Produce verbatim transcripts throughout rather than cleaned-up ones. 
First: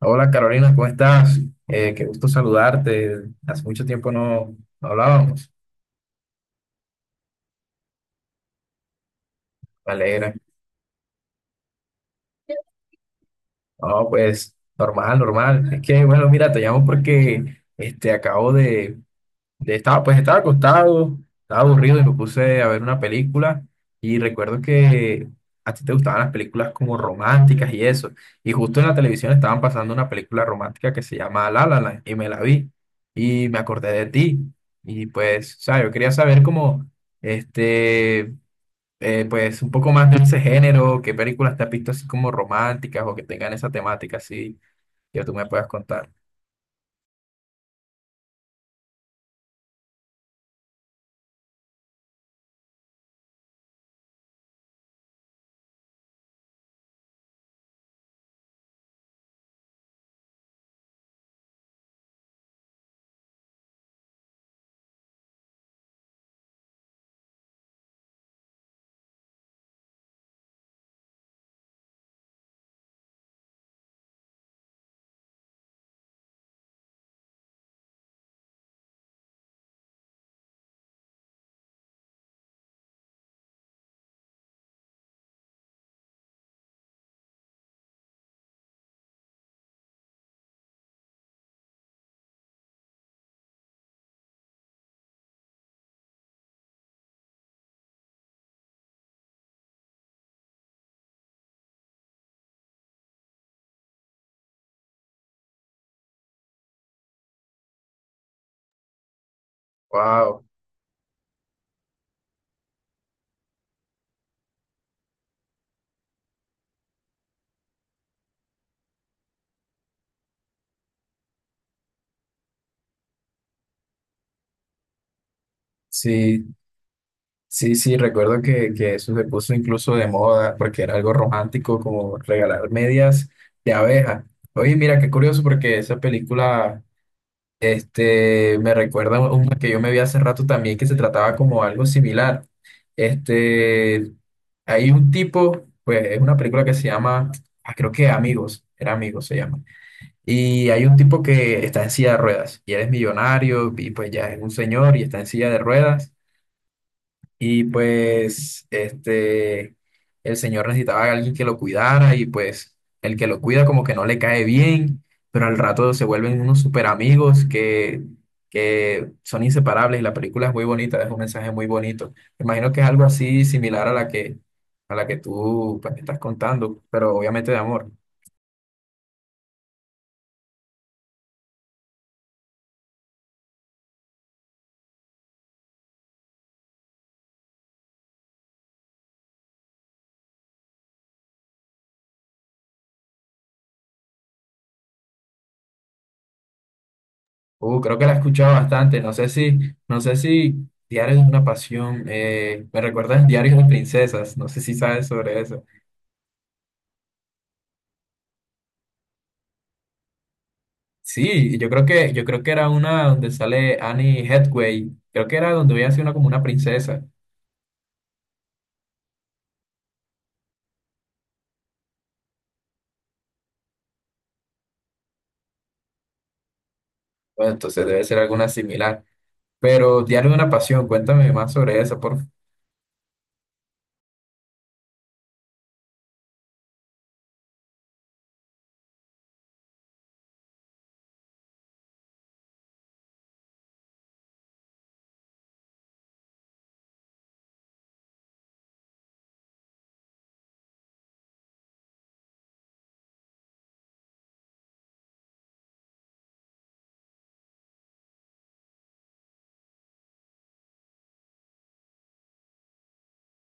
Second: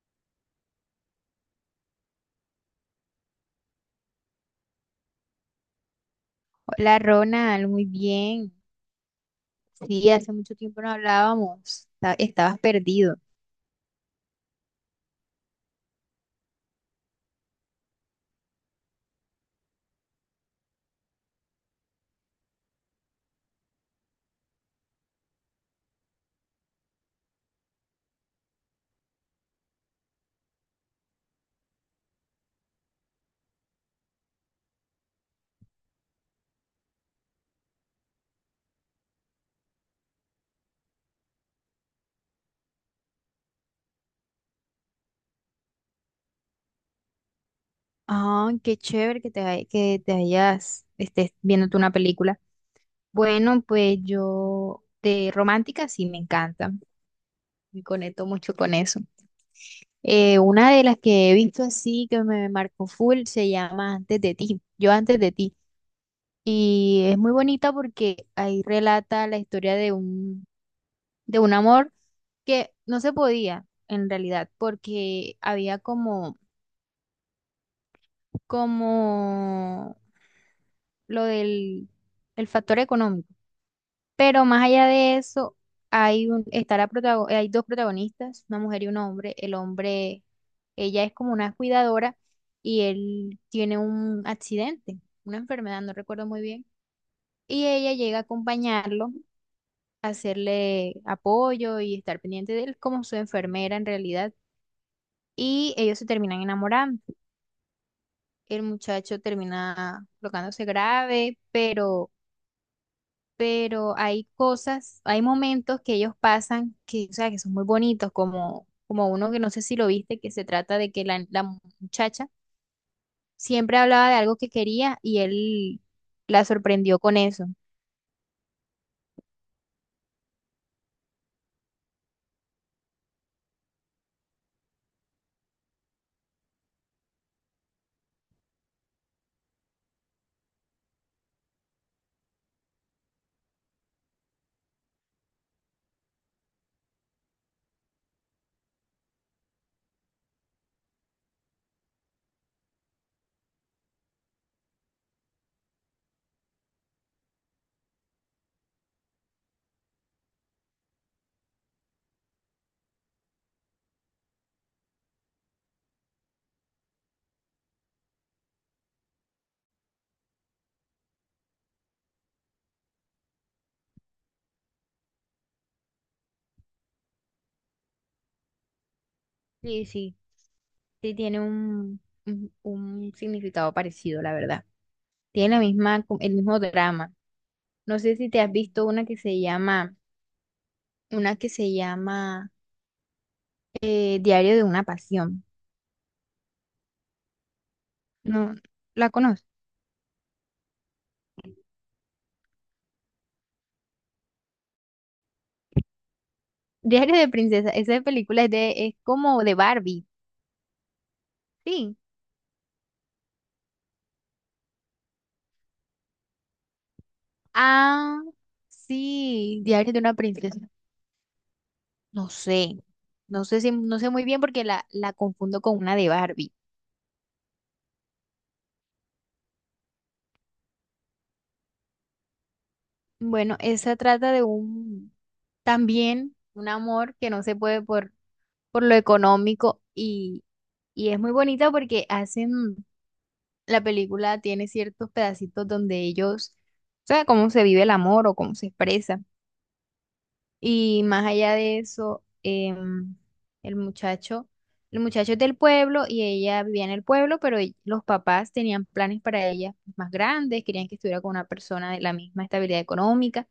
Hola Carolina, ¿cómo estás? Eh, qué gusto saludarte. Hace mucho tiempo no, no hablábamos. Hola Ronald, muy bien. Me Sí, alegra. hace mucho tiempo no hablábamos. Esta- Estabas perdido. No, pues normal, normal. Es que, bueno, mira, te llamo porque este, acabo de, de- estaba, pues estaba acostado, estaba aburrido y me puse a ver una película y recuerdo que a ti te gustaban las películas como románticas y eso. Y justo en la televisión estaban pasando una película romántica que se llama La La Land y me la vi y me acordé de ti. Y pues, o sea, yo quería saber como, este, eh, pues un poco más de ese género, qué películas te has visto así como románticas o que tengan esa temática así que tú me puedas contar. Ah, qué chévere que te, hay- que te hayas, estés viéndote una película. Bueno, pues yo de romántica sí me encanta. Me conecto mucho con eso. Eh, una de las que he visto así que me marcó full se llama Antes de ti. Yo antes de ti. Y es muy bonita porque ahí relata la historia de un de un amor que no se podía en realidad, porque había como, como lo del el factor económico. Pero más allá de eso, hay un, está la protago- hay dos protagonistas, una mujer y un hombre. El hombre, ella es como una cuidadora y él tiene un accidente, una enfermedad, no recuerdo muy bien. Y ella llega a acompañarlo, a hacerle apoyo y estar pendiente de él como su enfermera en realidad. Y ellos se terminan enamorando. El muchacho termina Wow, colocándose grave, pero, pero hay cosas, hay momentos que ellos pasan que, o sea, que son muy bonitos, como, como uno que no sé si lo viste, que se trata de que la, la muchacha siempre hablaba de algo que quería y él la sí. sorprendió con eso. Sí, sí, recuerdo que, que eso se puso incluso de moda porque era algo romántico como regalar medias de abeja. Oye, mira, qué curioso porque esa película este, me recuerda a una que yo me vi hace rato también que se trataba como algo similar. Este, Hay un tipo, pues es una película que se llama, ah, creo que Amigos, era Amigos se llama. Y hay un tipo que está en silla de ruedas y él es millonario y pues ya es un señor y está en silla de ruedas. Y pues este, el señor necesitaba a alguien que lo cuidara y pues el que lo cuida como que no le cae bien, pero al rato se vuelven unos super amigos que, que son inseparables y la película es muy bonita, es un mensaje muy bonito. Me imagino que es algo así similar a la que, a la que tú pues, estás contando, pero obviamente de amor. Sí, sí, sí tiene un, un, un significado parecido, la verdad. Tiene la misma, el mismo drama. No sé si te has visto una que se llama, una que se llama eh, Diario de una pasión. Uh, creo que la he escuchado No, bastante, la no sé conozco. si, no sé si Diarios de una pasión, eh, me recuerdas Diarios de princesas, no sé si sabes sobre eso. Diario de princesa. Esa película es de, es como de Barbie. Sí, yo creo Sí. que, yo creo que era una donde sale Annie Hathaway. Creo que era donde a sido una como una princesa. Ah, sí. Diario de una princesa. No sé. No sé si, no sé muy bien porque la, la confundo con una de Barbie. Bueno, entonces debe ser alguna similar. Pero Diario de una Pasión, cuéntame más sobre esa, por favor. Bueno, esa trata de un, también un amor que no se puede por, por lo económico y, y es muy bonita porque hacen, la película tiene ciertos pedacitos donde ellos, o sea, cómo se vive el amor o cómo se expresa. Y más allá de eso, em, el muchacho, el muchacho es del pueblo y ella vivía en el pueblo, pero ell- los papás tenían planes para ella más grandes, querían que estuviera con una persona de la misma estabilidad económica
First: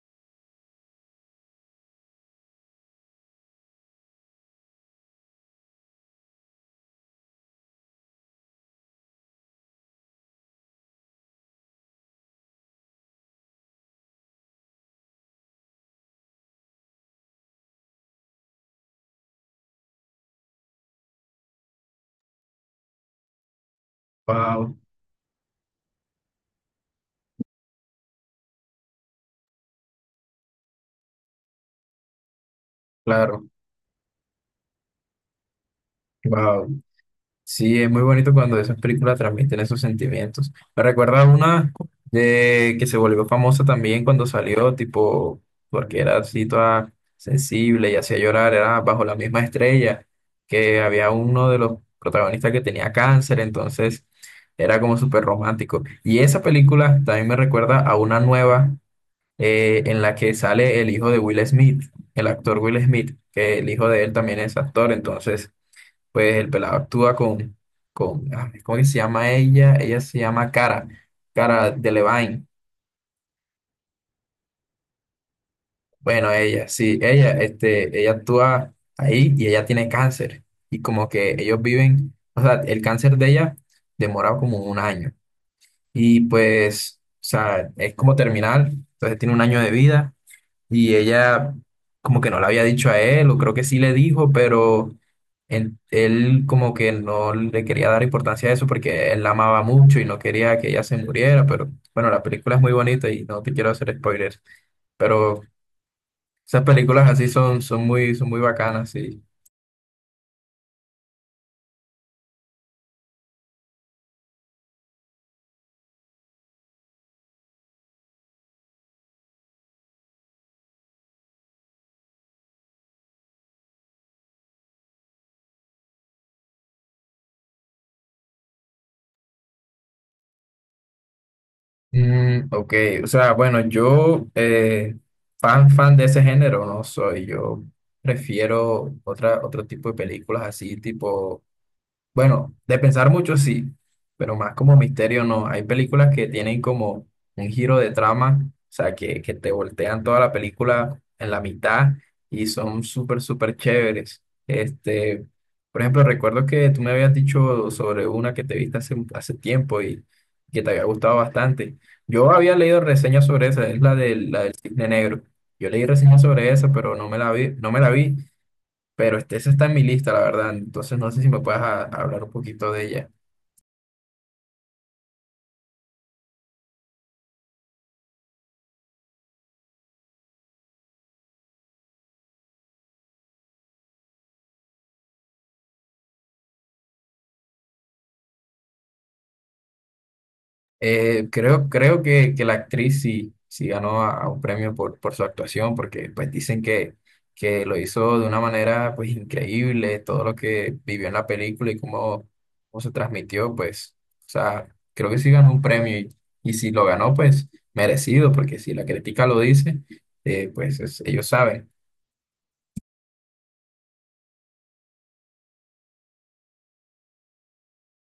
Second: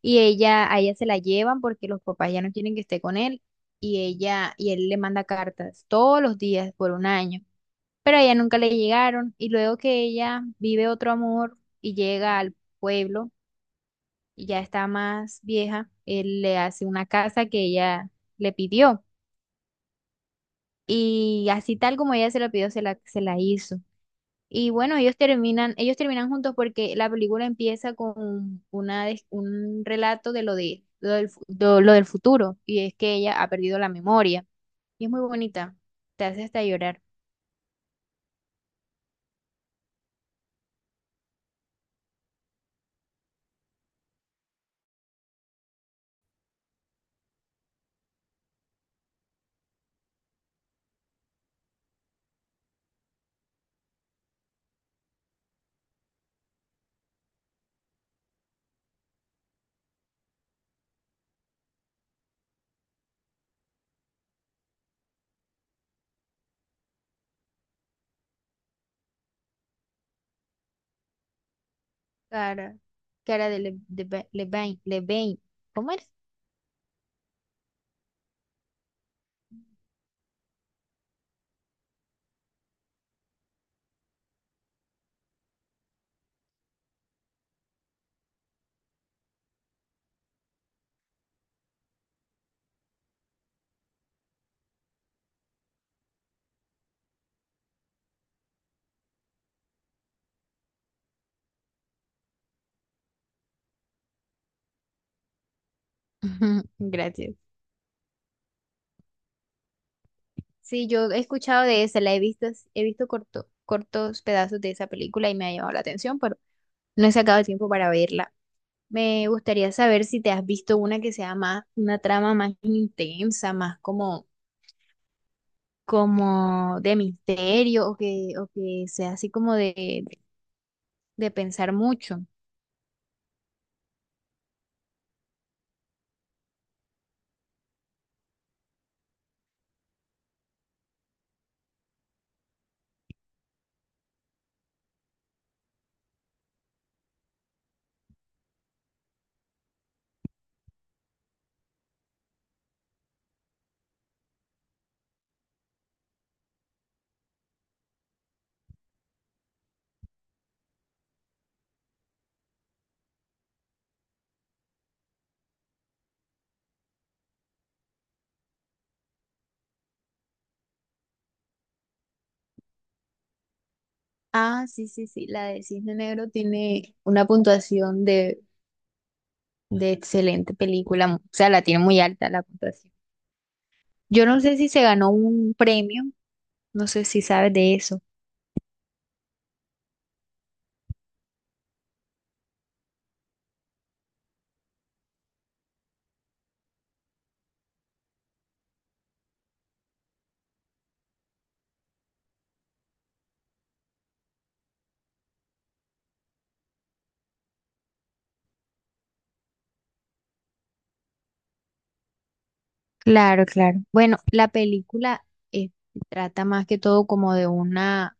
y ella, a ella se la llevan porque los papás ya no quieren que esté con él y ella y él le manda cartas todos los días por un año, pero a ella nunca le llegaron y luego que ella vive otro amor y llega al pueblo y ya está más vieja, él le hace una casa que ella le pidió. Y así tal como ella se la pidió, se la, se la hizo. Y Wow, bueno, ellos terminan, ellos terminan juntos porque la película empieza con una, des- un relato de lo de, lo del, fu- de lo del futuro. Y es que ella claro. ha perdido la memoria. Y es muy bonita. Te hace hasta Wow. llorar. Sí, es muy bonito cuando esas películas transmiten esos sentimientos. Me recuerda una de que se volvió famosa también cuando salió, tipo, porque era así toda sensible y hacía llorar, era Bajo la Misma Estrella, que había uno de los protagonistas que tenía cáncer, entonces era como súper romántico. Y esa película también me recuerda a una nueva eh, en la que sale el hijo de Will Smith, el actor Will Smith, que el hijo de él también es actor, entonces pues el pelado actúa con, con, ah, ¿cómo que se llama ella? Ella se llama Cara, Cara Delevingne. Cara, cara de Le- de Ba- Levain, Levain. ¿Cómo eres? Bueno, ella, sí, ella, este, ella actúa ahí y ella tiene cáncer. Y como que ellos viven, o sea, el cáncer de ella demora como un año. Y pues, o sea, es como terminal, entonces tiene un año de vida. Y ella como que no le había dicho a él, o creo que sí le dijo, pero él, él como que no le quería dar importancia a eso porque él la amaba mucho y no quería que ella se muriera, pero bueno, la película es muy bonita y no te quiero hacer spoilers, pero esas películas así Gracias. son, son muy, son muy bacanas, sí. Sí, yo he escuchado de esa, la he visto, he visto corto- cortos pedazos de esa película y me ha llamado la atención, pero no he sacado tiempo para verla. Me gustaría saber si te has visto una que sea más, una trama más intensa, más como, como de misterio o que, o que sea así como de, de pensar mucho. Mm, ok, o sea, bueno, yo eh, fan, fan de ese género no soy, yo prefiero otra, otro tipo de películas así, tipo. Bueno, de pensar mucho sí, pero más como misterio no. Hay películas que tienen como un giro de trama, o sea, que, que te voltean toda la película en la mitad y son súper, súper chéveres. Este, por ejemplo, recuerdo que tú me habías dicho sobre una que te viste hace, hace tiempo y que te había gustado bastante. Yo había leído reseñas sobre esa, es la del, la del Cisne Negro. Yo leí reseñas sobre esa, pero no me la vi, no me la vi, pero este, esa está en mi lista, la verdad. Entonces no sé si me puedes a- hablar un poquito de ella. Ah, sí, sí, sí, la de Cisne Negro tiene una puntuación de, de excelente película, o sea, la tiene muy alta la puntuación. Yo no sé si se ganó un premio. No sé si sabes de eso. Eh, creo, creo que, que la actriz sí, sí ganó a, a un premio por, por su actuación, porque pues dicen que, que lo hizo de una manera pues increíble, todo lo que vivió en la película y cómo, cómo se transmitió, pues, o sea, creo que sí ganó un premio y, y si lo ganó, pues merecido, porque si la crítica lo dice, eh, pues es- ellos saben, Claro, claro. Bueno, la película eh, trata más que todo como de una,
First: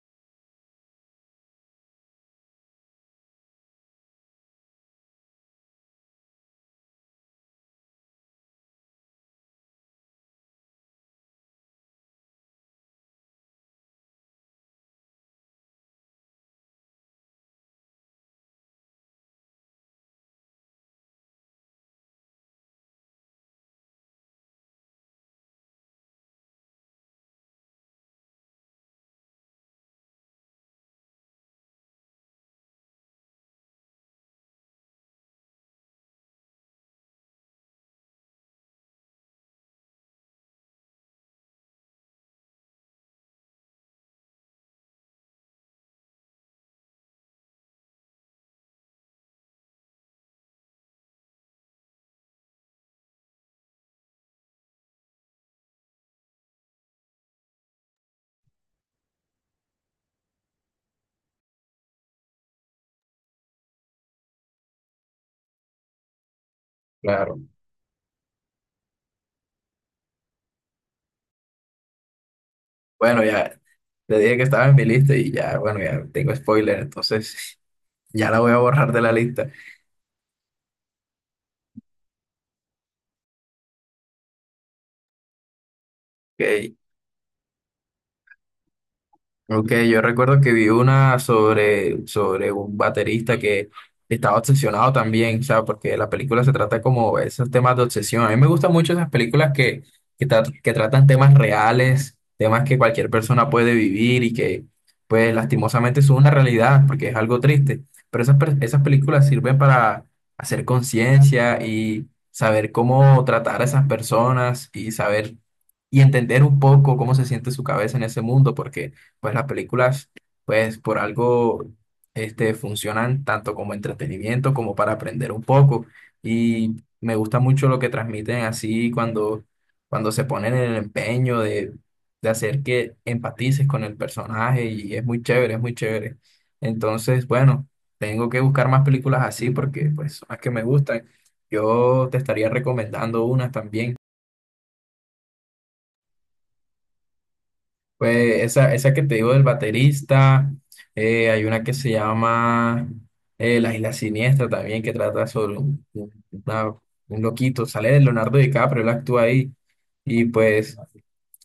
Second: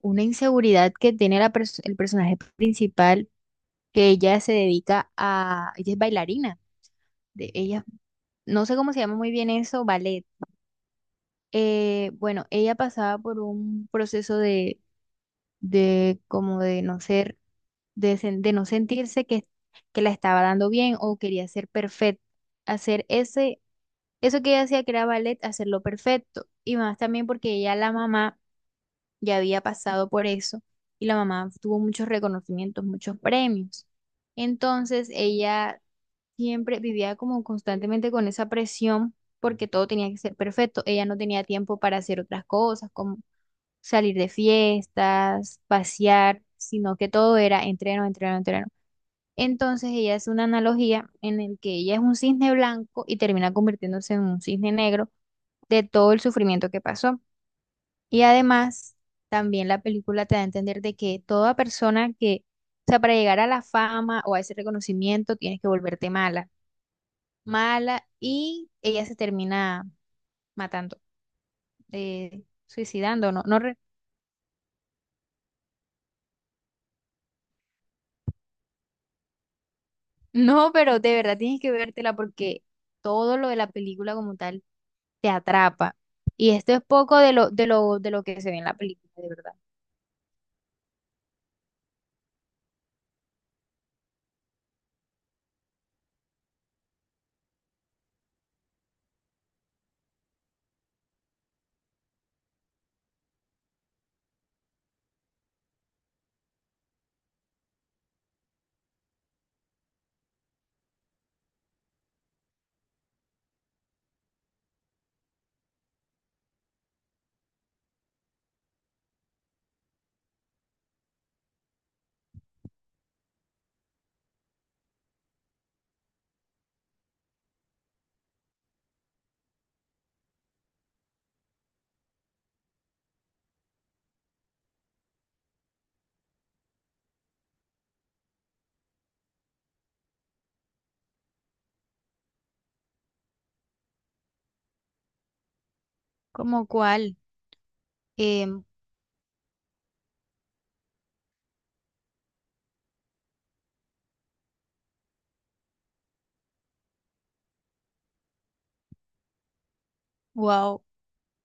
una inseguridad que tiene la pers- el personaje principal, que ella se dedica a, ella es bailarina, de, ella, no sé cómo se llama muy bien eso, ballet. Eh, bueno, ella pasaba por un proceso de, de como de no ser, de, sen- de no sentirse que, que la estaba dando bien o quería ser perfecta, hacer ese eso que ella hacía que era ballet, hacerlo perfecto. Y más también porque ella, la mamá, ya había pasado por eso y la mamá tuvo muchos reconocimientos, muchos premios. Entonces ella siempre vivía como constantemente con esa presión porque todo tenía que ser perfecto. Ella no tenía tiempo para hacer otras cosas como salir de fiestas, pasear, sino que todo era entreno, entreno, entreno. Entonces ella hace una analogía en el que ella es un cisne blanco y termina convirtiéndose en un cisne negro de todo el sufrimiento que pasó. Y además, también la película te da a entender de que toda persona que, o sea, para llegar a la fama o a ese reconocimiento, tienes que volverte mala, claro. mala, y ella se termina matando, eh, Bueno, suicidando, no, no, ya re- le dije que estaba en mi lista y ya, bueno, ya tengo spoiler, entonces ya la voy a borrar de la lista. no, pero de verdad tienes que vértela porque todo lo de la película como tal te atrapa. Y esto Ok, es poco de lo, de lo, de lo que se ve en la película, de verdad. ok, yo recuerdo que vi una sobre, sobre un baterista que estaba obsesionado también, o sea, porque la película se trata como esos temas de obsesión. A mí me gustan mucho esas películas que, que, tra- que tratan temas reales, temas que cualquier persona puede vivir y que, pues, lastimosamente son una realidad, porque es algo triste. Pero esas, per- esas películas sirven para hacer conciencia y saber cómo tratar a esas personas y saber y entender un poco cómo se siente su cabeza en ese mundo, porque pues las películas, pues por algo, este, funcionan tanto como entretenimiento como para aprender un poco. Y me gusta mucho lo que transmiten así cuando, cuando se ponen en el empeño de, de hacer que empatices con el personaje y es muy chévere, es muy chévere. Entonces, bueno, tengo que buscar más películas así porque pues son las que me gustan. Yo te estaría recomendando unas también. Como cual, Pues esa, esa que te digo del baterista, eh, hay una que se llama eh, La Isla Siniestra también, que trata sobre un, un- una- un loquito, sale de Leonardo DiCaprio, él actúa ahí. Y pues, wow.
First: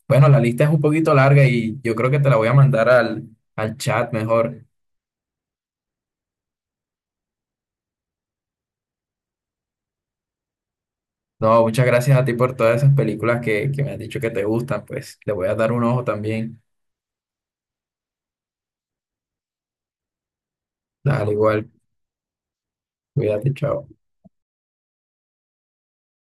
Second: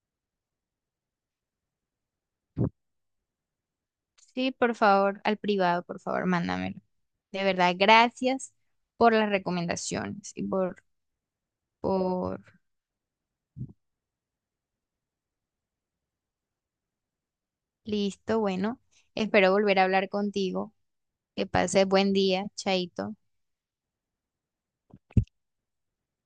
bueno, la lista es un poquito larga y yo creo que te la voy a mandar al, al chat Sí, mejor. por favor, al privado, por favor, mándamelo. De verdad, gracias por las recomendaciones y por, No, muchas gracias a ti por... por todas esas películas que, que me has dicho que te gustan, pues le voy a dar un ojo también. Listo, bueno, espero volver a hablar contigo. Dale, Que igual, pases buen día, Chaito. cuídate, chao.